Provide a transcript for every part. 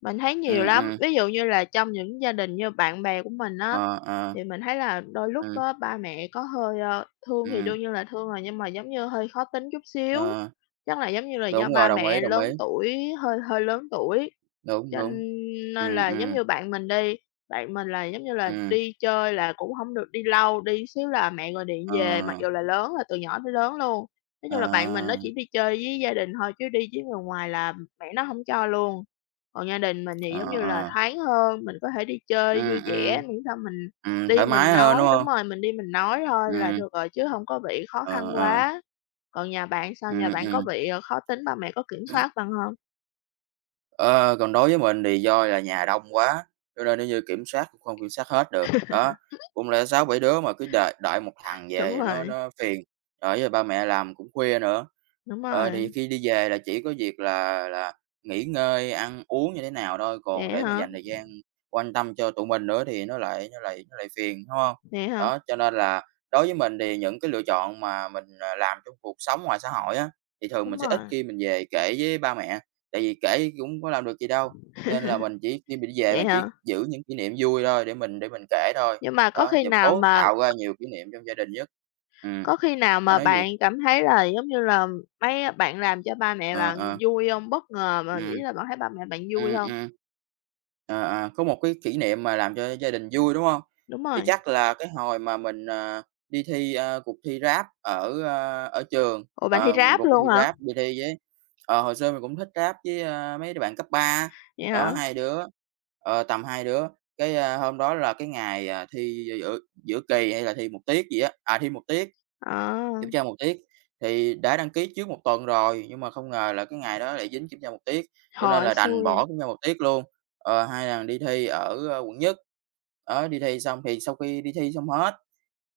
Mình thấy nhiều Ừm, lắm, ừm. ví dụ như là trong những gia đình như bạn bè của mình á, Ờ, ờ. thì mình thấy là đôi lúc Ừm. á ba mẹ có hơi, ơ, thương thì đương Ừm. nhiên là thương rồi, nhưng mà giống như hơi khó tính chút xíu. Ờ. Chắc là giống như là do Đúng ba rồi, đồng ý, mẹ đồng lớn ý. tuổi, hơi hơi lớn tuổi, Đúng, cho đúng. nên Ừm, là giống ừm. như bạn mình đi, bạn mình là giống như là Ừm. đi chơi là cũng hổng được đi lâu, đi xíu là mẹ gọi điện Ờ. về, mặc dù là lớn rồi, từ nhỏ tới lớn luôn. Nói chung là bạn mình nó À! chỉ đi chơi với gia đình thôi chứ đi với người ngoài là, ừm, mẹ nó hổng cho luôn. Còn gia đình mình thì À, giống như là à. thoáng hơn, mình có thể đi chơi vui Ừm, ừm. vẻ miễn sao mình Ừm, đi thoải mình mái hơn, đúng nói đúng hông? rồi, mình đi mình nói thôi là Ừm. được rồi chứ hông có bị khó Ờ, khăn ờ. quá. Còn nhà bạn sao? Nhà Ừm, bạn ừm. có bị, ờ, khó tính, ba mẹ có kiểm Ừm. soát bạn hông? Ờ, còn đối với mình thì do là nhà đông quá, cho nên nếu như kiểm soát cũng không kiểm soát hết được. Đó, không lẽ 6,7 đứa mà cứ đợi đợi 1 thằng về Đúng thì nó rồi. nó phiền, rồi với ba mẹ làm cũng khuya nữa. Đúng Ờ, thì rồi. khi đi về là chỉ có việc là là nghỉ ngơi, ăn uống như thế nào thôi, Vậy còn á để mà hả? dành thời gian quan tâm cho tụi mình nữa thì nó lại nó lại nó lại phiền, đúng hông? Vậy hả? Đó, cho nên là đối với mình thì những cái lựa chọn mà mình, ờ, làm trong cuộc sống ngoài xã hội á, thì thường Đúng mình sẽ ít rồi. khi mình về kể với ba mẹ. Tại vì kể cũng có làm được gì đâu, nên là mình chỉ khi mình đi về Vậy mình chỉ hả? giữ những kỷ niệm vui thôi để mình để mình kể thôi. Nhưng mà có Đó, khi và nào cố mà tạo ra nhiều kỷ niệm trong gia đình nhất. Ừm, có khi nào bạn mà nói gì? bạn cảm thấy là, giống như là, mấy bạn làm cho ba mẹ Ờ, bạn ờ. vui hông? Bất ngờ, mà Ừm. nghĩ là bạn thấy ba mẹ bạn vui Ừm, hông? ừm. À, à, có 1 cái kỉ niệm mà làm cho gia đình vui, đúng hông? Đúng Thì rồi. chắc là cái hồi mà mình, à, đi thi, a, cuộc thi rap ở, ờ, ở trường, Ủa, bạn thi ờ, một Rap cuộc cuộc luôn thi hả? rap, đi thi với ờ, hồi xưa mình cũng thích rap với, a, mấy đứa bạn cấp 3, Vậy đó hả? 2 đứa, ờ, tầm 2 đứa, cái, a, hôm đó là cái ngày, à, thi gi giữa giữa kỳ hay là thi 1 tiết gì á, à, thi 1 tiết, Ờ. kiểm tra 1 tiết thì đã đăng ký trước 1 tuần rồi, nhưng mà không ngờ là cái ngày đó lại dính kiểm tra 1 tiết, cho Trời nên ơi, là đành xui bỏ vậy! kiểm tra 1 tiết luôn. Ờ hai thằng đi thi ở, ờ, quận Nhất. Đó đi thi xong thì sau khi đi thi xong hết,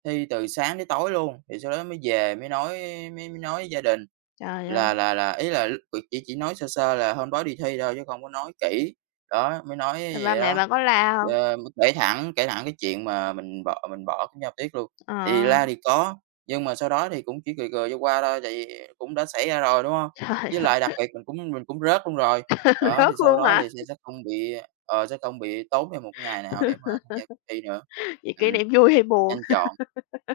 thi từ sáng tới tối luôn thì sau đó mới về mới nói mới mới nói với gia đình Trời là ơi! là là ý là, lúc [unintelligible] chỉ chỉ nói sơ sơ là hôm đó đi thi thôi chứ không có nói kỹ, đó mới nói Rồi ba vậy mẹ đó. bạn có la hông? Ờ, kể thẳng kể thẳng cái chuyện mà mình bỏ mình bỏ kiểm tra 1 tiết luôn. Thì Ờ. la thì có, nhưng mà sau đó thì cũng chỉ cười cười cho qua thôi, tại vì cũng đã xảy ra rồi, đúng không? Trời ơi! Với lại đặc biệt mình cũng mình cũng rớt luôn rồi. Đó, thì Rớt sau luôn đó hả? thì sẽ sẽ không bị, ờ, sẽ không bị tốn thêm một cái ngày nào để mà tham gia cuộc thi nữa. Vậy kỉ Ừm, niệm vui hay buồn? nên chọn